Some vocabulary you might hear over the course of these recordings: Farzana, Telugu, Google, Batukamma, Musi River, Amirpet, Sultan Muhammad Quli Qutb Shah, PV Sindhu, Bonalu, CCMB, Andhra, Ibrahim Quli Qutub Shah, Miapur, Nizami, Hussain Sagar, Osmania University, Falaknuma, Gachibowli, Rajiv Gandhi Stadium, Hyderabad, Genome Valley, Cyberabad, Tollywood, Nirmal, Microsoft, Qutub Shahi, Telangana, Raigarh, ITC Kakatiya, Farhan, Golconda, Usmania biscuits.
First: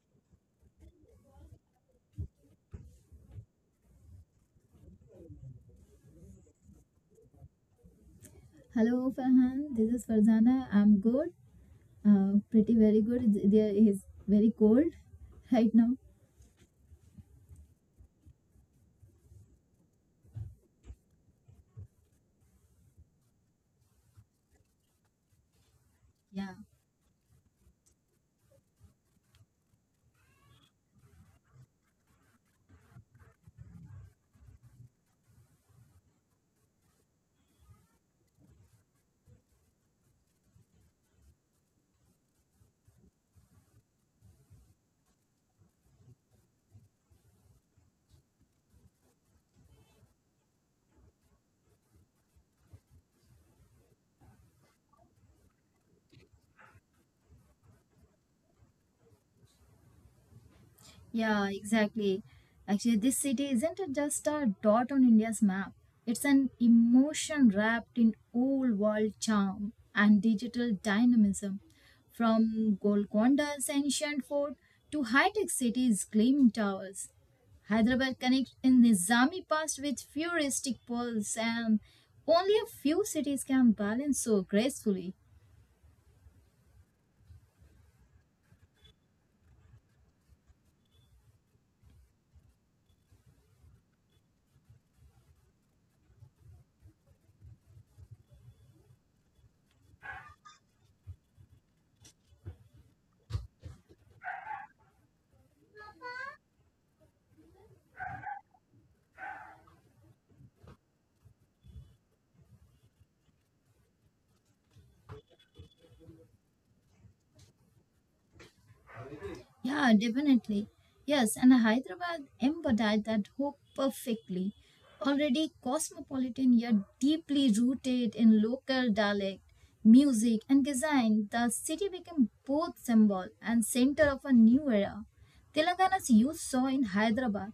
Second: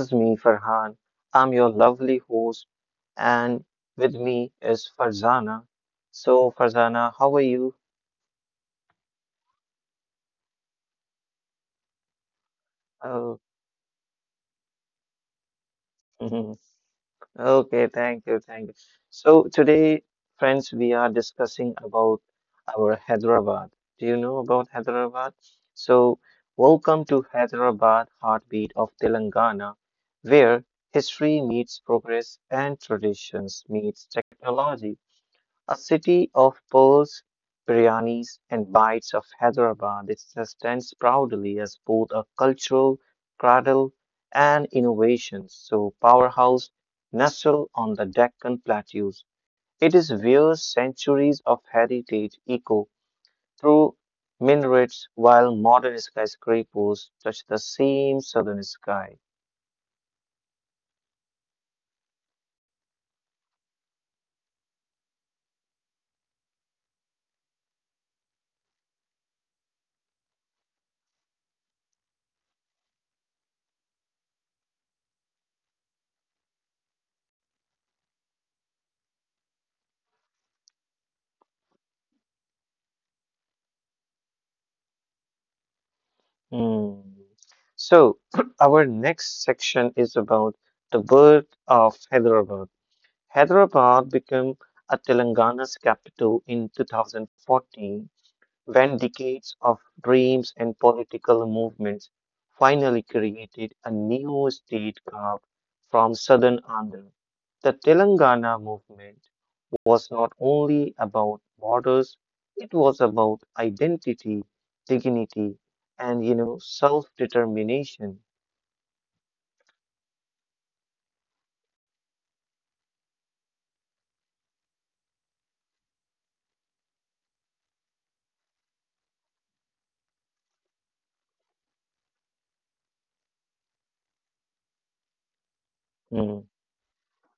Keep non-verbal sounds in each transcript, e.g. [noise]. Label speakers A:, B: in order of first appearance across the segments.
A: is me, Farhan. I'm your lovely host, and with me is Farzana. So, Farzana, how are you?
B: Hello, Farhan. This is Farzana. I'm good. Pretty very good.
A: Oh,
B: It's, there is very cold [laughs] right now.
A: [laughs] okay, thank you, thank you. So, today, friends, we are discussing about our Hyderabad. Do you know about Hyderabad? So,
B: Yeah.
A: welcome to Hyderabad, heartbeat of Telangana, where history meets progress and traditions meets technology. A city of pearls, biryanis, and bites of Hyderabad, it stands proudly as both a cultural cradle and innovation so powerhouse nestled on the Deccan plateaus. It is where centuries of heritage echo through minarets while modern skyscrapers touch the same southern sky.
B: Yeah, exactly. Actually, this city isn't a- just a dot on India's map. It's an emotion wrapped in old world charm and digital dynamism. From Golconda's ancient fort to high tech cities' gleaming towers, Hyderabad connects in Nizami past with futuristic pearls, and only a few cities can balance so gracefully.
A: Hmm. So, [clears throat] our next section is about the birth of Hyderabad. Hyderabad became a Telangana's capital in 2014 when decades of dreams and political movements finally created a new state carved from southern Andhra. The Telangana movement was not only about borders, it was about identity, dignity, and self-determination.
B: Yeah, definitely. Yes, and Hyderabad embodied that hope perfectly. Already cosmopolitan yet deeply rooted in local dialect, music, and design, the city became both symbol and center of a new era. Telangana's youth
A: Mm,
B: saw in Hyderabad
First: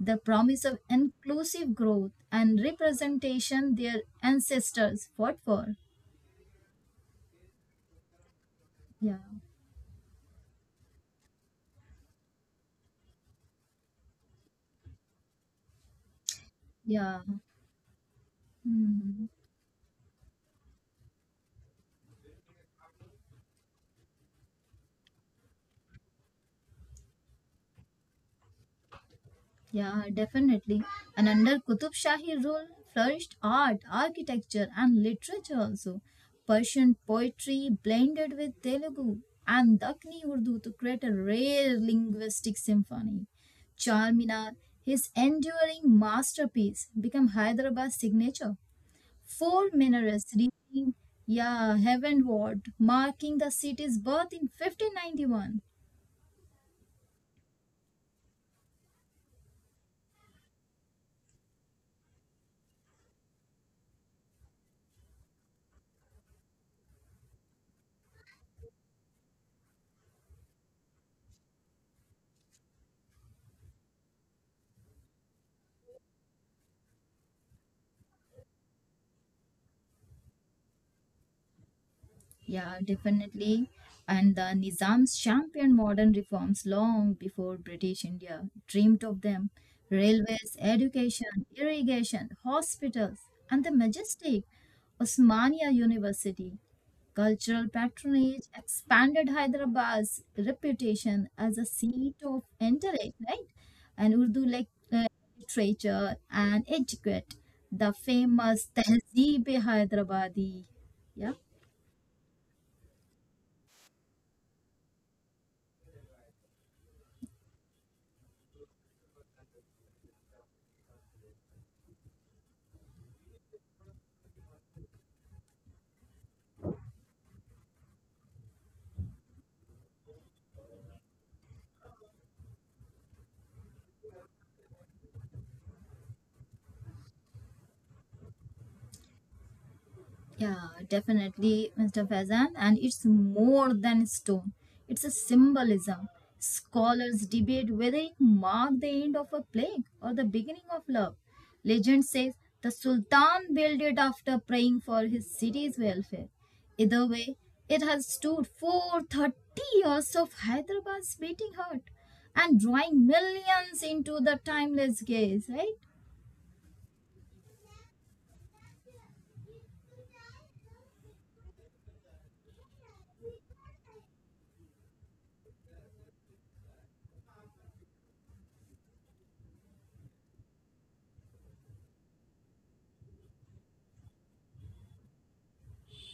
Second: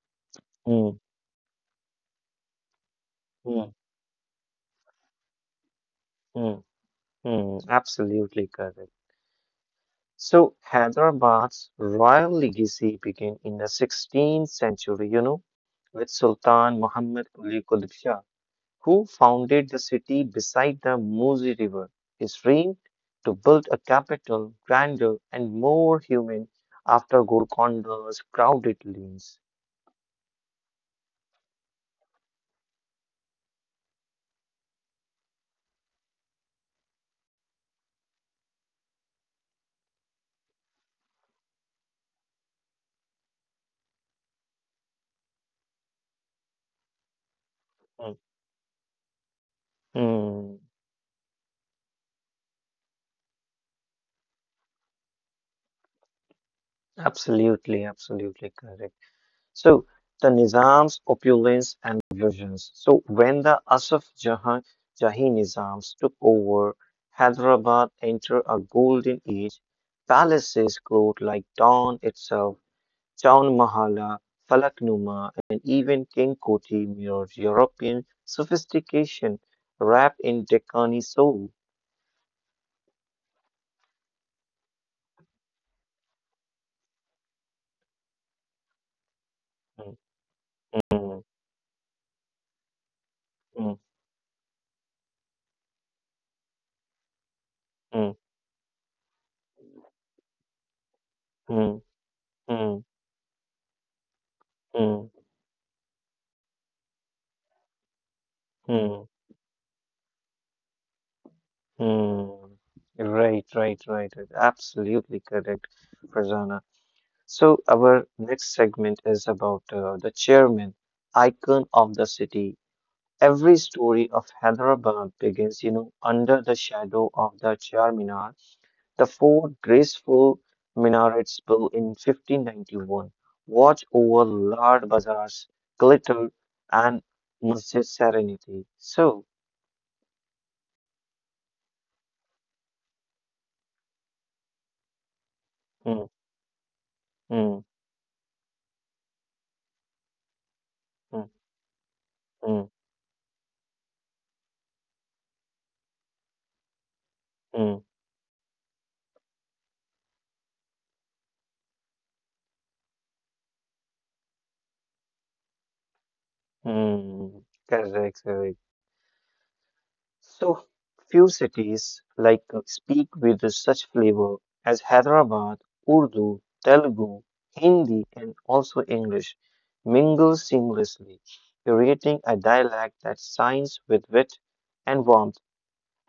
B: the promise of
A: mm,
B: inclusive growth and
A: mm,
B: representation their ancestors fought for.
A: mm, mm, absolutely correct.
B: Yeah,
A: So Hyderabad's royal legacy began in the 16th century, with Sultan
B: yeah.
A: Muhammad Quli Qutb Shah, who
B: Mhm.
A: founded the city beside the Musi River. His dream to build a capital grander and more human after Golconda's crowded lanes.
B: Yeah, definitely. And under Qutub Shahi rule flourished art, architecture, and literature also. Persian poetry blended with Telugu and Dakni Urdu to create a rare linguistic symphony. Charminar, his enduring masterpiece, became Hyderabad's
A: Mm,
B: signature. Four minarets
A: mm,
B: reaching, yeah, heavenward, marking the city's birth in 1591.
A: absolutely, absolutely correct. So the Nizam's opulence and visions. So when the Asaf Jahan Jahi Nizams took over, Hyderabad entered a golden age. Palaces glowed like dawn itself. Chaun Mahala, Falaknuma, and even King Koti mirrored European sophistication wrapped in Deccani soul.
B: Yeah, definitely. And the Nizams championed modern reforms long before British India dreamed of them. Railways,
A: Mm,
B: education, irrigation, hospitals, and the
A: mm,
B: majestic Osmania University. Cultural
A: mm,
B: patronage expanded Hyderabad's reputation as a
A: mm,
B: seat of
A: mm,
B: intellect, right? And uh,
A: mm,
B: literature and etiquette. The famous
A: mm,
B: Tehzeeb-e-Hyderabadi. Yeah.
A: mm, right, right, right, right. Absolutely correct, Farzana. So our next segment is about the chairman, icon of the city. Every story of Hyderabad begins, under the shadow of the Char Minar, the four graceful minarets built in 1591, watch over large bazaars, glitter, and Masjid Serenity. So,
B: Yeah, definitely, Mr. Faizan. And it's more than stone, it's a symbolism.
A: mm,
B: Scholars
A: mm,
B: debate whether it marked the end of a plague or the beginning of love.
A: mm,
B: Legend says the
A: mm,
B: Sultan built it after praying for his city's welfare. Either way, it
A: mm.
B: has stood for 30 years of Hyderabad's beating heart and drawing millions into the timeless gaze, right?
A: Mm, correct, correct. So few cities like speak with such flavor as Hyderabad, Urdu, Telugu, Hindi, and also English mingle seamlessly, creating a dialect that shines with wit and warmth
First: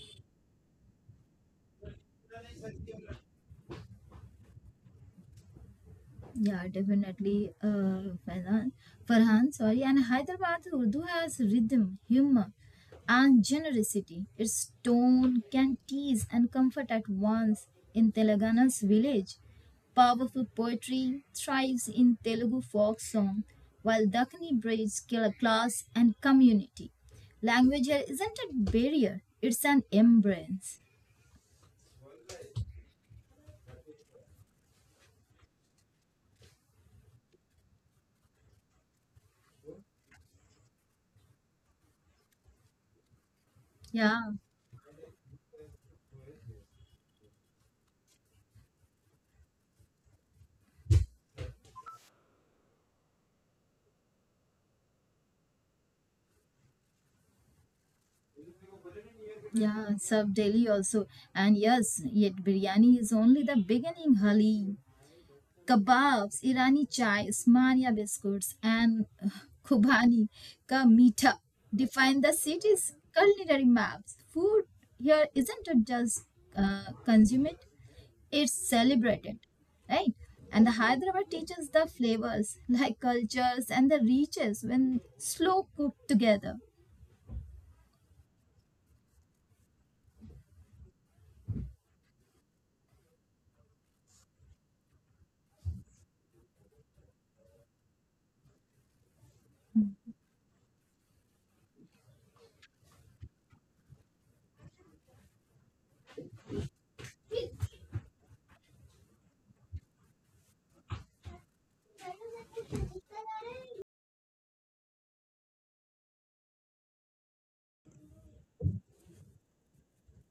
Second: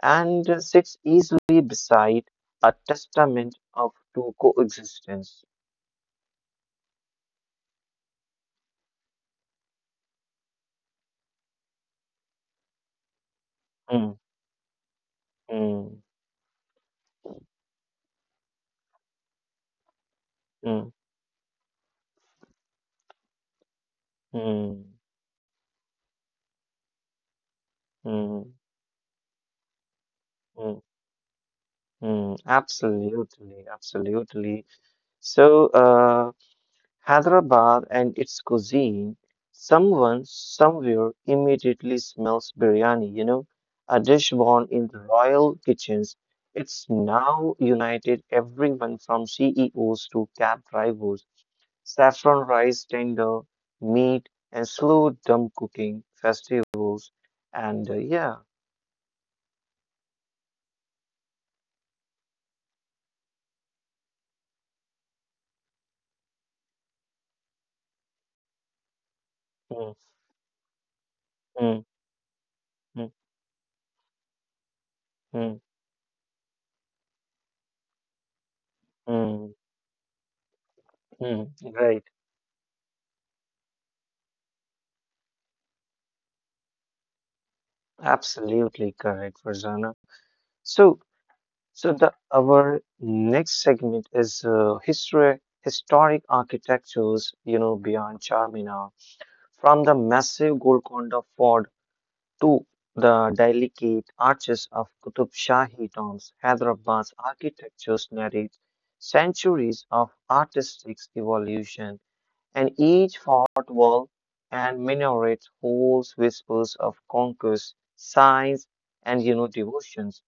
A: and sits easily beside a testament of to coexistence.
B: Yeah, definitely, Farhan. Farhan, sorry. And Hyderabad Urdu has rhythm, humor, and
A: Mm,
B: generosity. Its tone can
A: mm,
B: tease and comfort at once in Telangana's village. Powerful
A: mm,
B: poetry thrives in Telugu folk song, while Dakni
A: mm,
B: breeds killer class and community. Language here isn't
A: mm,
B: a barrier, it's an
A: mm.
B: embrace.
A: Mm, absolutely, absolutely. So, Hyderabad and its cuisine, someone somewhere immediately smells biryani, a dish
B: Yeah.
A: born in the royal kitchens. It's now united everyone from CEOs to cab drivers. Saffron rice tender, meat, and slow dumb cooking festivals. And yeah,
B: Yeah, Sub Delhi also. And yes, yet biryani is only the beginning, Hali. Kebabs, Irani chai, Usmania biscuits, and
A: mm,
B: Khubani ka meetha
A: mm,
B: define the city's
A: mm,
B: culinary maps. Food here
A: mm,
B: isn't it just consume it's celebrated,
A: mm,
B: right? And the Hyderabad
A: mm,
B: teaches the
A: right.
B: flavors like cultures and the reaches when slow cooked together.
A: Absolutely correct, Farzana. So, so the our next segment is history, historic architectures. Beyond Charminar, from the massive Golconda Fort to the delicate arches of Qutub Shahi tombs, Hyderabad's architectures narrate centuries of artistic evolution and each fort wall and minaret holds whispers of conquest, signs, and devotions.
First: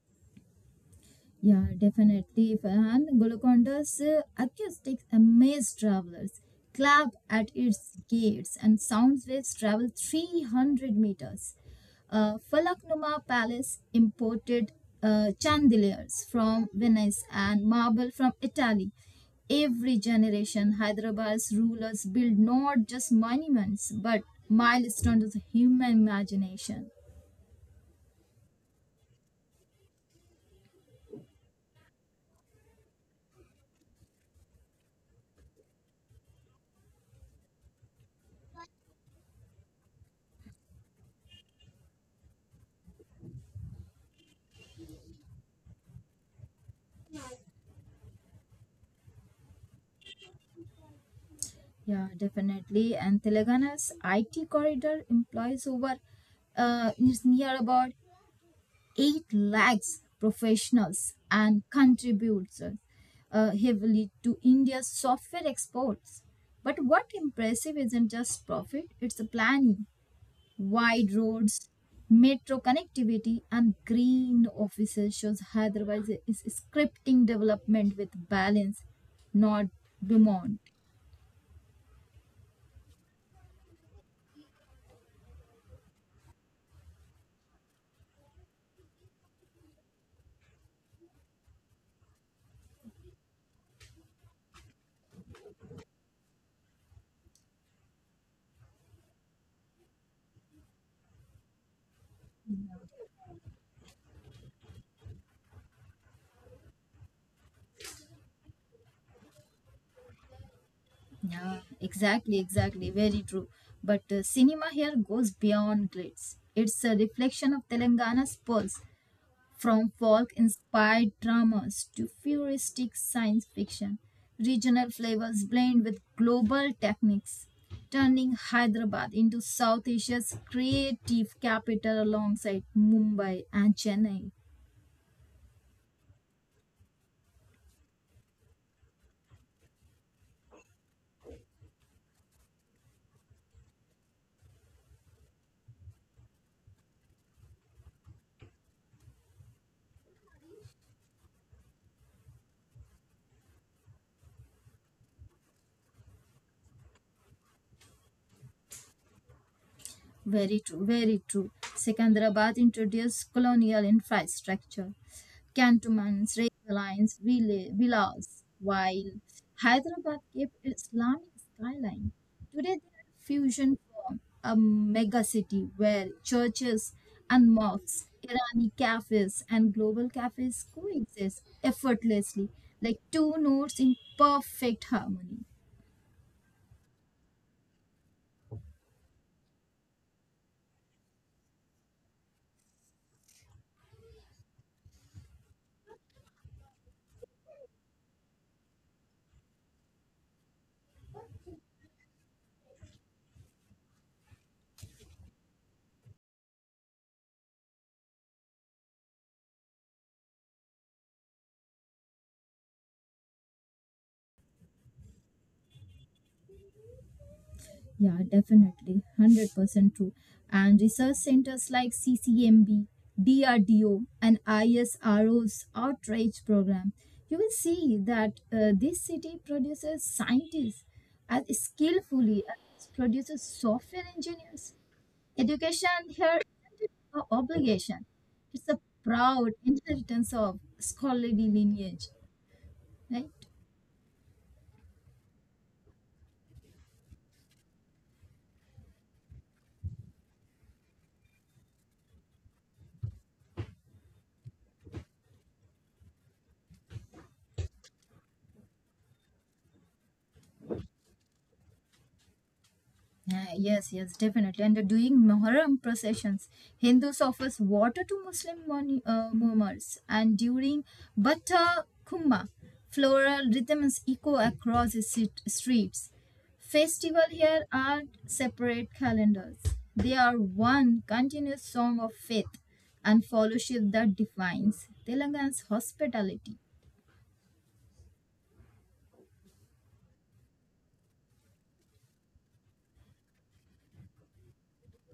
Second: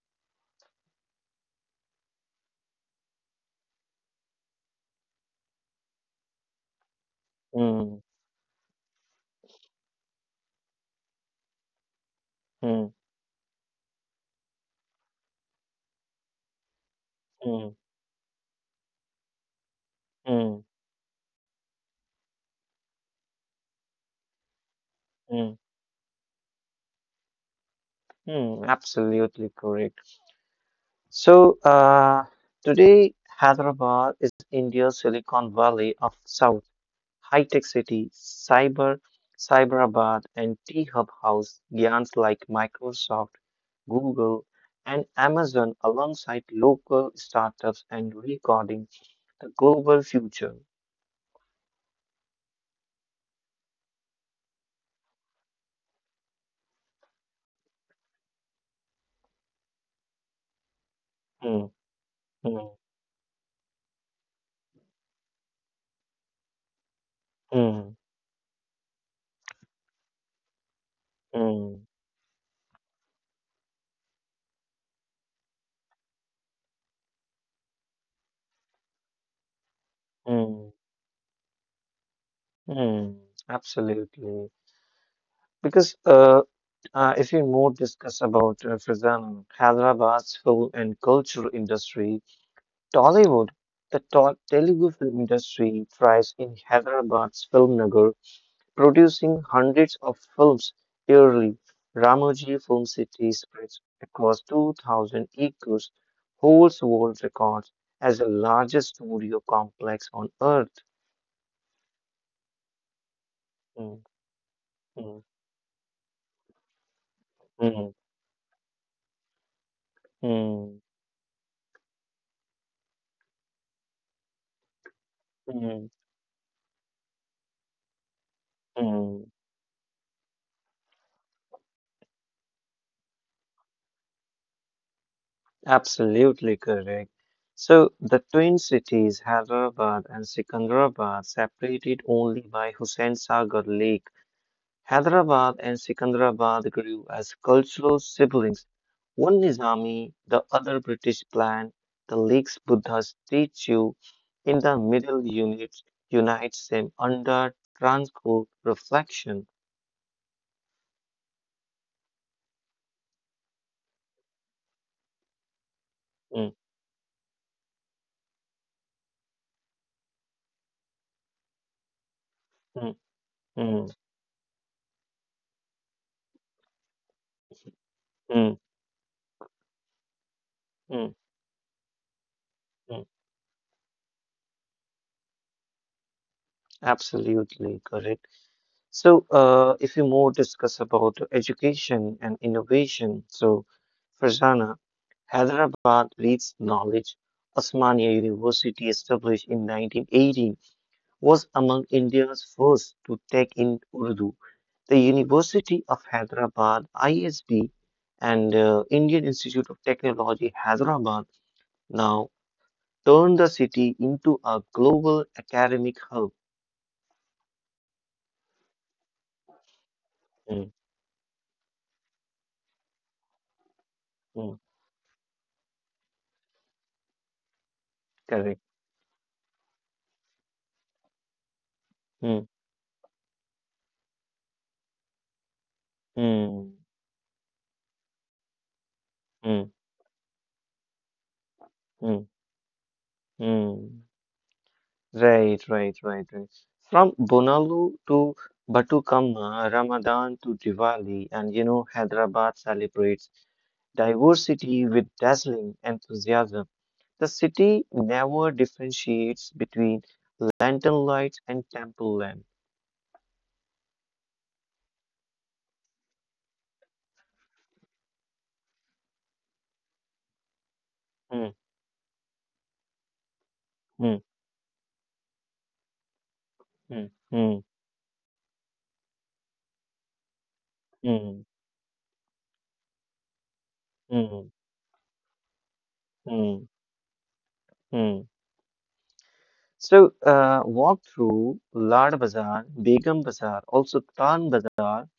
B: Yeah, definitely. And Golconda's acoustics amaze travelers. Clap at its
A: Mm,
B: gates and sound waves travel 300 meters.
A: mm,
B: Falaknuma Palace imported chandeliers from Venice and
A: mm,
B: marble from Italy. Every
A: mm,
B: generation, Hyderabad's rulers build not just monuments but milestones of
A: mm,
B: human imagination.
A: mm, absolutely correct. So today, Hyderabad is India's Silicon Valley of South. High Tech City, Cyber, Cyberabad, and T Hub House giants like Microsoft, Google, and Amazon alongside local startups and recording the global future.
B: Yeah, definitely. And Telangana's IT corridor employs over is near about 8 lakhs professionals
A: Hmm,
B: and
A: hmm,
B: contributes heavily to India's software exports. But what impressive
A: hmm,
B: isn't just profit, it's the planning, wide roads,
A: hmm,
B: metro connectivity, and green offices shows Hyderabad is scripting development with balance, not demand.
A: hmm, hmm. Absolutely. Because if we more discuss about Faizan, Hyderabad's film and cultural industry, Tollywood, Telugu film industry, thrives in Hyderabad's film nagar, producing hundreds of films yearly. Ramoji Film City spreads across 2,000 acres, holds world records as the largest studio complex on earth.
B: Yeah, exactly, exactly. Very true.
A: Mm,
B: But cinema here
A: mm,
B: goes beyond grades. It's a reflection of
A: mm,
B: Telangana's pulse, from folk-inspired dramas to futuristic science fiction. Regional flavors
A: mm, mm,
B: blend with global techniques, turning Hyderabad
A: mm.
B: into South Asia's creative capital alongside Mumbai and Chennai.
A: Absolutely correct. So the twin cities, Hyderabad and Secunderabad, separated only by Hussain Sagar Lake. Hyderabad and Secunderabad grew as cultural siblings, one Nizami, the other British planned. The lake's Buddha statue in the middle unit unites them under tranquil reflection.
B: Very true, very true. Secunderabad introduced colonial infrastructure, cantonments,
A: Mm,
B: railway lines, villas, while Hyderabad kept its Islamic skyline. Today, they
A: mm,
B: are a fusion
A: mm,
B: form, a megacity where churches and mosques,
A: mm,
B: Irani cafes, and global cafes
A: mm,
B: coexist effortlessly, like
A: mm.
B: two notes in perfect harmony.
A: Absolutely correct. So, if you more discuss about education and innovation, so Farzana, Hyderabad leads knowledge. Osmania University, established in 1918, was among India's first to take in Urdu. The University of Hyderabad, ISB, and Indian Institute of Technology, Hyderabad, now turn the city into a global academic hub.
B: Yeah, definitely. 100% true.
A: Mm,
B: And research centers like CCMB, DRDO, and
A: mm,
B: ISRO's outreach program, you will see that
A: correct.
B: this city produces scientists as skillfully
A: Mm,
B: as it produces software engineers. Education here
A: mm,
B: isn't an obligation, it's a proud
A: mm.
B: inheritance of scholarly lineage,
A: Mm,
B: right?
A: mm. Right, right, right, right. From Bonalu to Batukamma, Ramadan to Diwali, and Hyderabad celebrates diversity with dazzling enthusiasm. The city never differentiates between lantern lights and temple lamp.
B: Yes, yes, definitely. And during Muharram processions. Hindus offers water to mummers. And during
A: Mm,
B: Bhatta Kumma, floral rhythms
A: mm,
B: echo across the streets.
A: mm,
B: Festival
A: mm,
B: here are separate calendars. They are one
A: mm,
B: continuous song of faith and fellowship that
A: mm,
B: defines Telangana's hospitality.
A: mm, mm. So, walk through Lard Bazaar, Begum Bazaar, also Tan Bazaar.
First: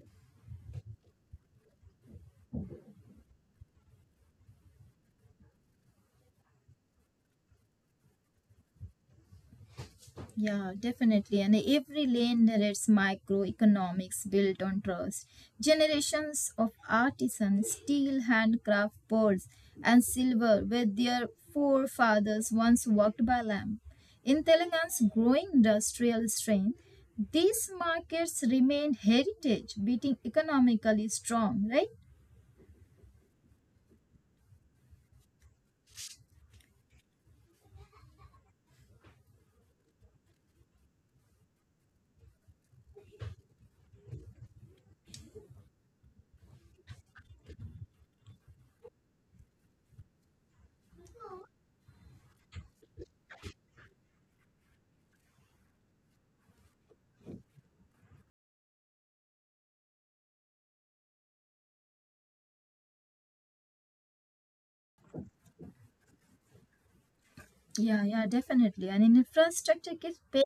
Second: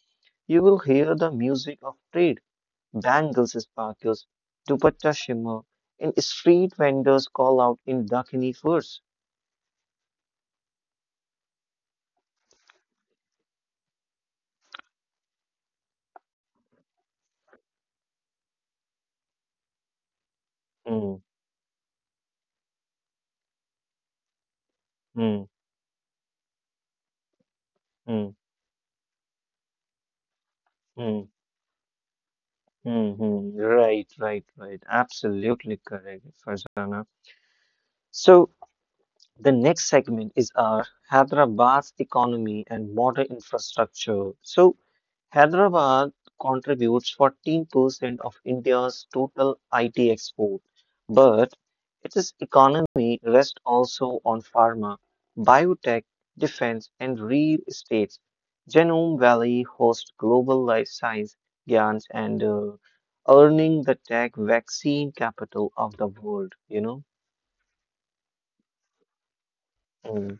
A: You will hear the music of trade, bangles sparkles, dupatta shimmer, and street vendors call out in Dakini verse.
B: Yeah, definitely. And every lane narrates microeconomics built on trust. Generations of artisans still handcraft pearls and silver where
A: Hmm,
B: their forefathers once worked by lamp. In Telangana's
A: hmm,
B: growing industrial strength, these
A: hmm,
B: markets remain heritage, beating economically
A: hmm,
B: strong, right?
A: hmm, hmm. Right, right, right. Absolutely correct, Farzana. So, the next segment is our Hyderabad's economy and modern infrastructure. So, Hyderabad contributes 14% of India's total IT export, but its economy rests also on pharma, biotech, defense, and real estate. Genome Valley hosts global life science giants and earning the tech vaccine capital of the world.
B: Yeah, yeah, definitely. And in infrastructure gives pace.
A: Mm,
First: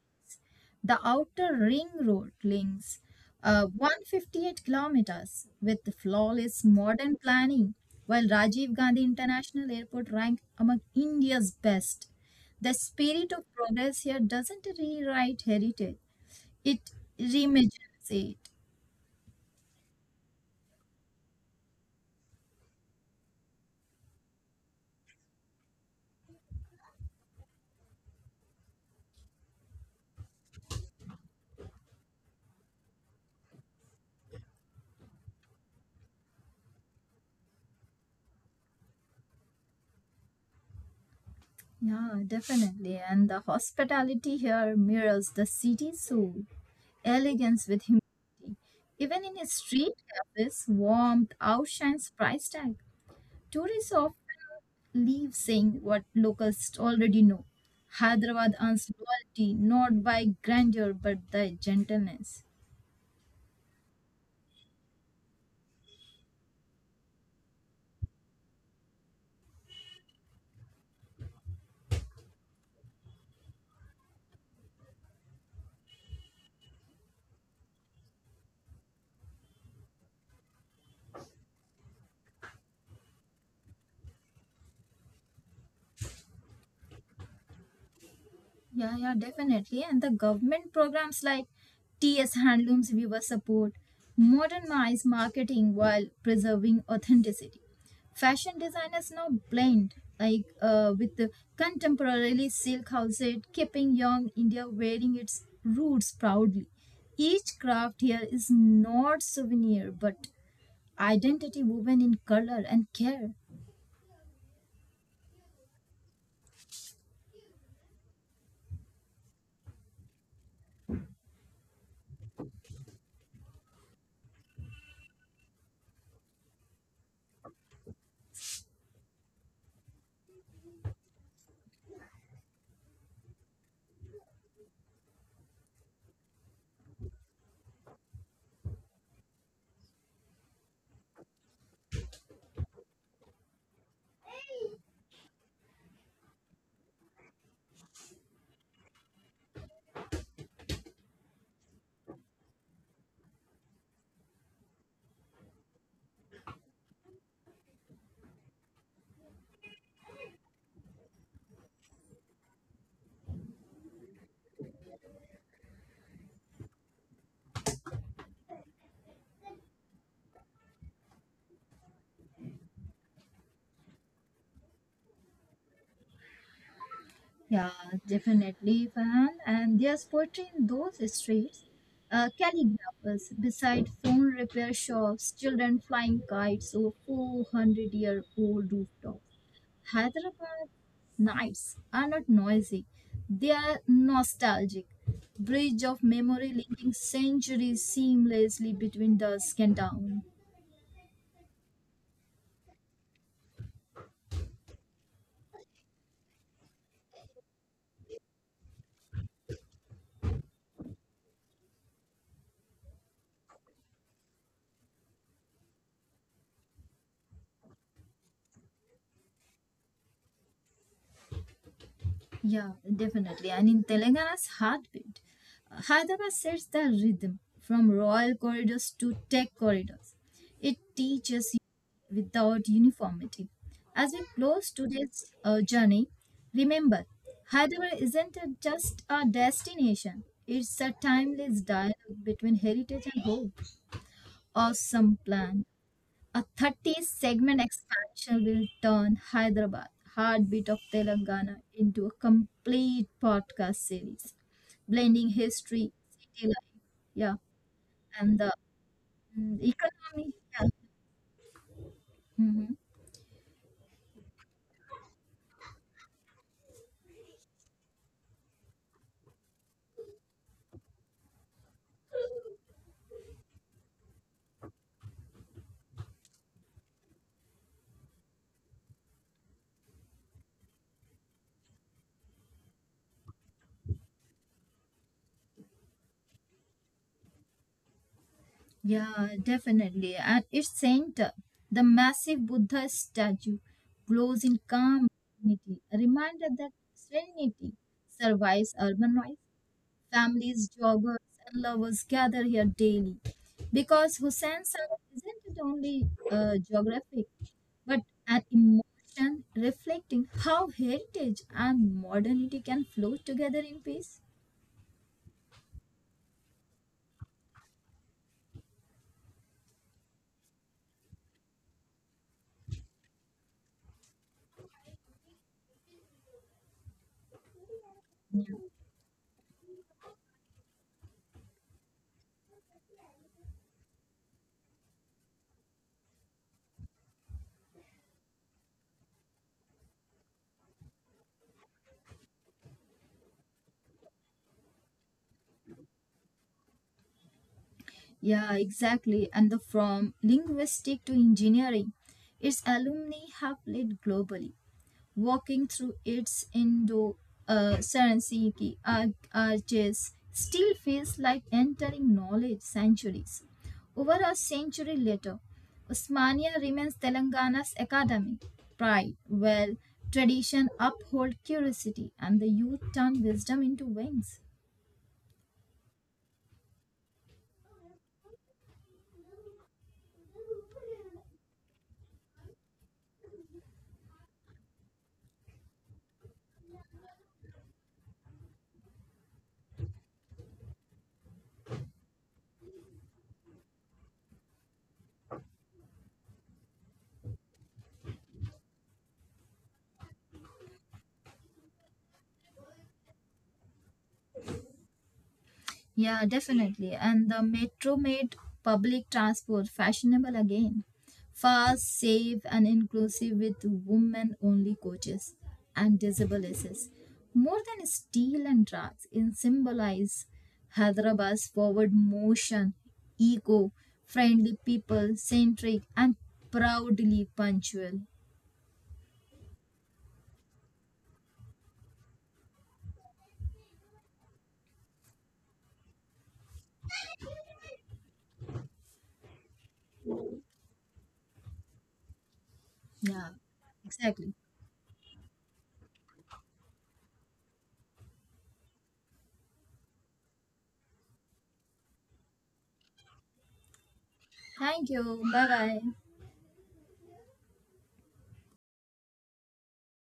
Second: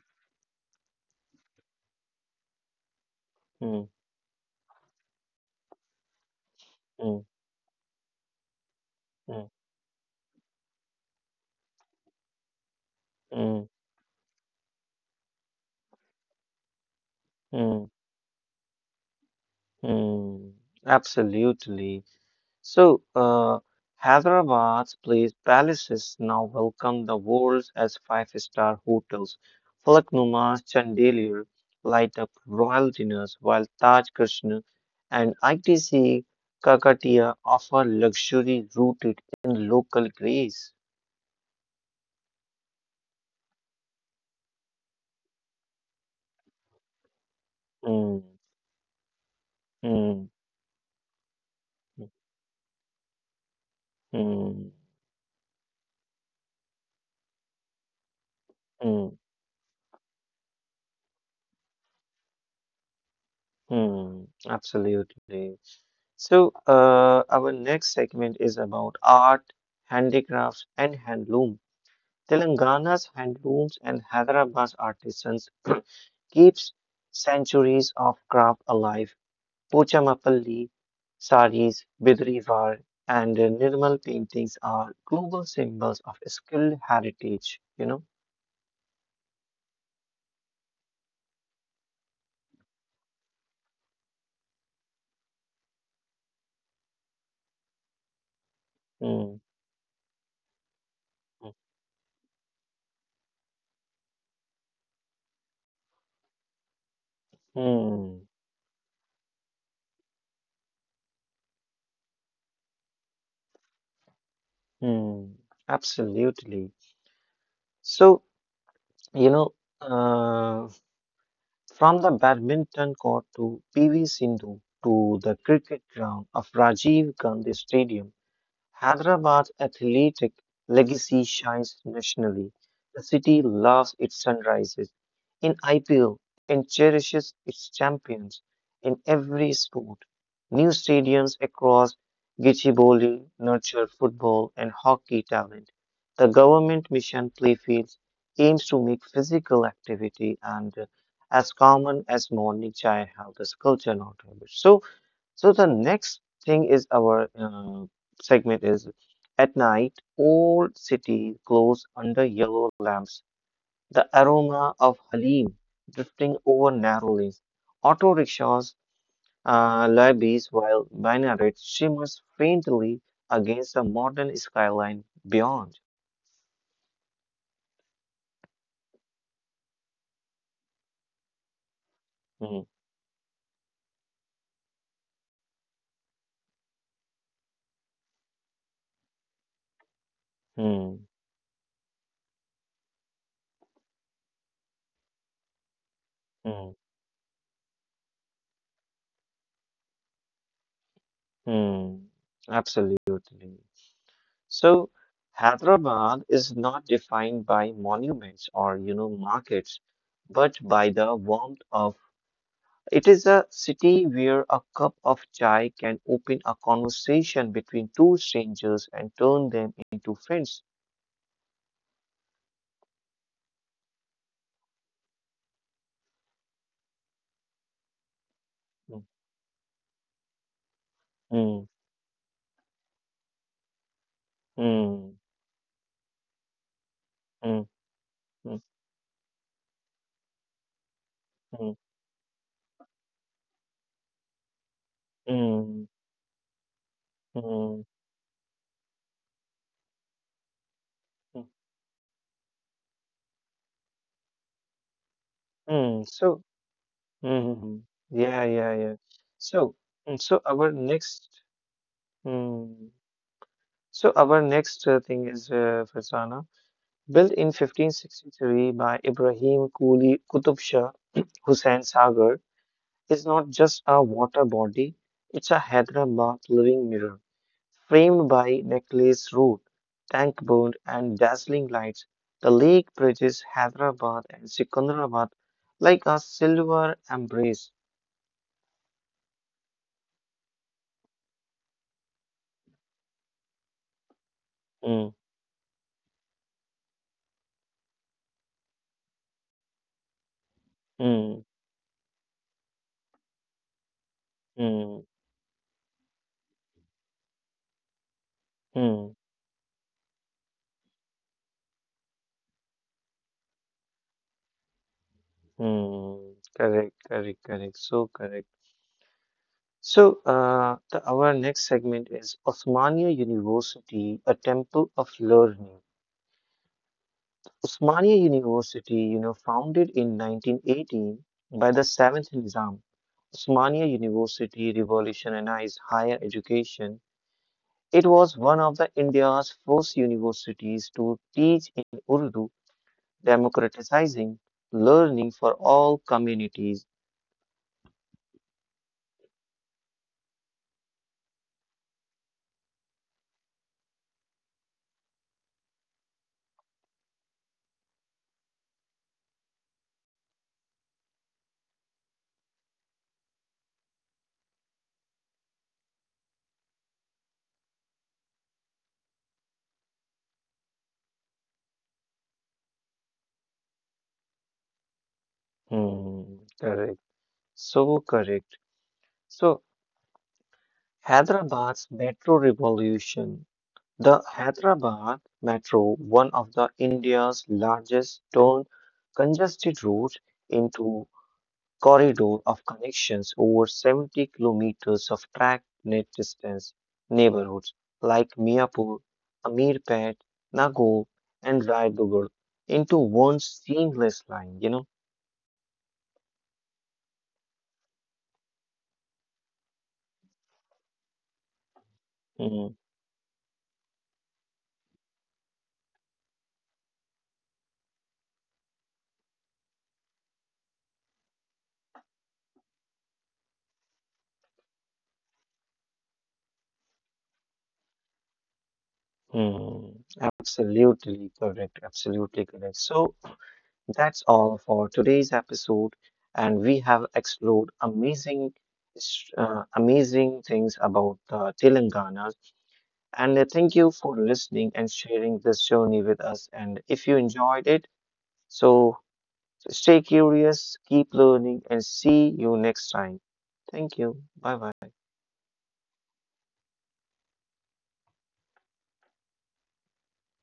B: The outer ring road links
A: mm,
B: 158 kilometers with flawless modern
A: mm,
B: planning, while Rajiv Gandhi
A: mm.
B: International Airport ranked among India's best. The spirit of
A: Mm,
B: progress here doesn't rewrite heritage, it
A: mm,
B: reimagines it.
A: mm. Absolutely. So, Hyderabad's place palaces now welcome the world as five-star hotels. Falaknuma's chandelier light up royal dinners, while Taj Krishna and ITC Kakatiya offer luxury rooted in local grace.
B: Yeah, definitely. And the hospitality here mirrors the city soul, elegance with humility.
A: Mm,
B: Even in street
A: mm,
B: cafes, warmth
A: mm,
B: outshines price tag. Tourists often
A: mm,
B: leave saying what locals already know. Hyderabad earns
A: mm,
B: loyalty not by grandeur but by gentleness.
A: mm. Absolutely. So, our next segment is about art, handicrafts, and handloom. Telangana's handlooms and Hyderabad's artisans [clears throat] keeps centuries of craft alive. Pochamappalli saris, bidrivar, and Nirmal paintings are global symbols of skilled heritage.
B: Yeah, yeah, definitely. And the government programs like TS Handlooms Viewer Support modernize marketing while preserving authenticity. Fashion designers now
A: Hmm.
B: blend like with the contemporary silk outfit, keeping young India wearing its roots proudly.
A: Hmm.
B: Each craft
A: Hmm.
B: here is not souvenir but identity woven in color and care.
A: Hmm. Absolutely. So, you know, uh, from the badminton court to PV Sindhu to the cricket ground of Rajiv Gandhi Stadium. Hyderabad's athletic legacy shines nationally. The city loves its sunrises in IPL and cherishes its champions in every sport. New stadiums across Gachibowli nurture football and hockey talent. The government mission Playfields aims to make physical activity and as common as morning chai have this culture not habit. So the next thing is our segment is at night, old city glows under yellow lamps, the aroma of Halim drifting over narrow lanes, auto rickshaws lobbies while minaret shimmers faintly against the modern skyline beyond.
B: Yeah, definitely, Farhan. And there's poetry in those streets.
A: Hmm,
B: Calligraphers beside phone repair shops, children flying kites over 400-year-old rooftops. Hyderabad
A: hmm,
B: nights are not noisy. They are nostalgic. Bridge of memory
A: hmm,
B: linking centuries seamlessly between dusk and dawn.
A: hmm. Absolutely. So Hyderabad is not defined by monuments or markets, but by the warmth of it is a city where a cup of chai can open a conversation between two strangers and turn them into friends.
B: Yeah, definitely. And in Telangana's heartbeat, Hyderabad sets the rhythm from royal corridors
A: Mm,
B: to tech corridors. It teaches
A: mm,
B: you without uniformity. As we close
A: mm,
B: today's journey, remember Hyderabad isn't a-
A: mm,
B: just a destination, it's a timeless
A: mm,
B: dialogue between heritage and hope. Awesome
A: mm,
B: plan.
A: mm,
B: A 30 segment
A: mm,
B: expansion will turn Hyderabad, heartbeat of
A: mm,
B: Telangana, into a complete podcast series, blending history,
A: mm. So,
B: city life, yeah,
A: mm,
B: and
A: yeah,
B: the
A: yeah, yeah. So, mm,
B: economy.
A: so
B: Yeah.
A: our next,
B: Mhm.
A: mm, so our next thing is Fasana. Built in 1563 by Ibrahim Quli Qutub Shah [clears throat] Hussain Sagar, is not just a water body, it's a Hyderabad living mirror. Framed by necklace root, tank burned, and dazzling lights, the lake bridges Hyderabad and Secunderabad like a silver embrace.
B: Yeah, definitely. At its center, the massive Buddha statue glows in calm
A: Mm,
B: dignity, a reminder that serenity survives urban noise. Families, jobbers,
A: mm,
B: and lovers gather here daily because Hussain Sagar
A: mm,
B: isn't only geographic but an
A: mm,
B: emotion reflecting how heritage and modernity can flow together in peace.
A: mm. Correct, correct, correct. So correct. So, the, our next segment is Osmania University, a temple of learning. Osmania University, founded in 1918 by the seventh Nizam, Osmania University revolutionized higher education. It was one of the India's first universities to teach in Urdu, democratizing learning for all communities.
B: Yeah, exactly. And the from linguistic to engineering, its alumni have played globally. Walking through its Indo Sarasiki arches still feels like entering knowledge centuries. Over a century later, Osmania remains Telangana's academic pride, where tradition uphold curiosity and the youth turn wisdom into wings.
A: Hmm, correct. So correct. So. Hyderabad's metro revolution. The Hyderabad Metro, one of the India's largest, turned congested routes into corridor of connections over 70 kilometers of track net distance. Neighborhoods like Miapur, Amirpet, Nagore, and Raigarh into one seamless line.
B: Yeah, definitely. And the metro made public transport fashionable again. Fast, safe, and
A: Hmm,
B: inclusive with women only coaches and disabilities. More than steel and drugs, it symbolize Hyderabad's forward motion, eco, friendly people, centric, and proudly punctual.
A: hmm. Absolutely correct. Absolutely correct. So. That's all for today's episode, and we have explored amazing, amazing things about Telangana.
B: Yeah,
A: And thank you for
B: exactly.
A: listening and sharing this journey with us. And if you enjoyed it, so stay curious, keep learning, and see you next time. Thank you. Bye
B: Thank
A: bye.
B: you. Bye bye.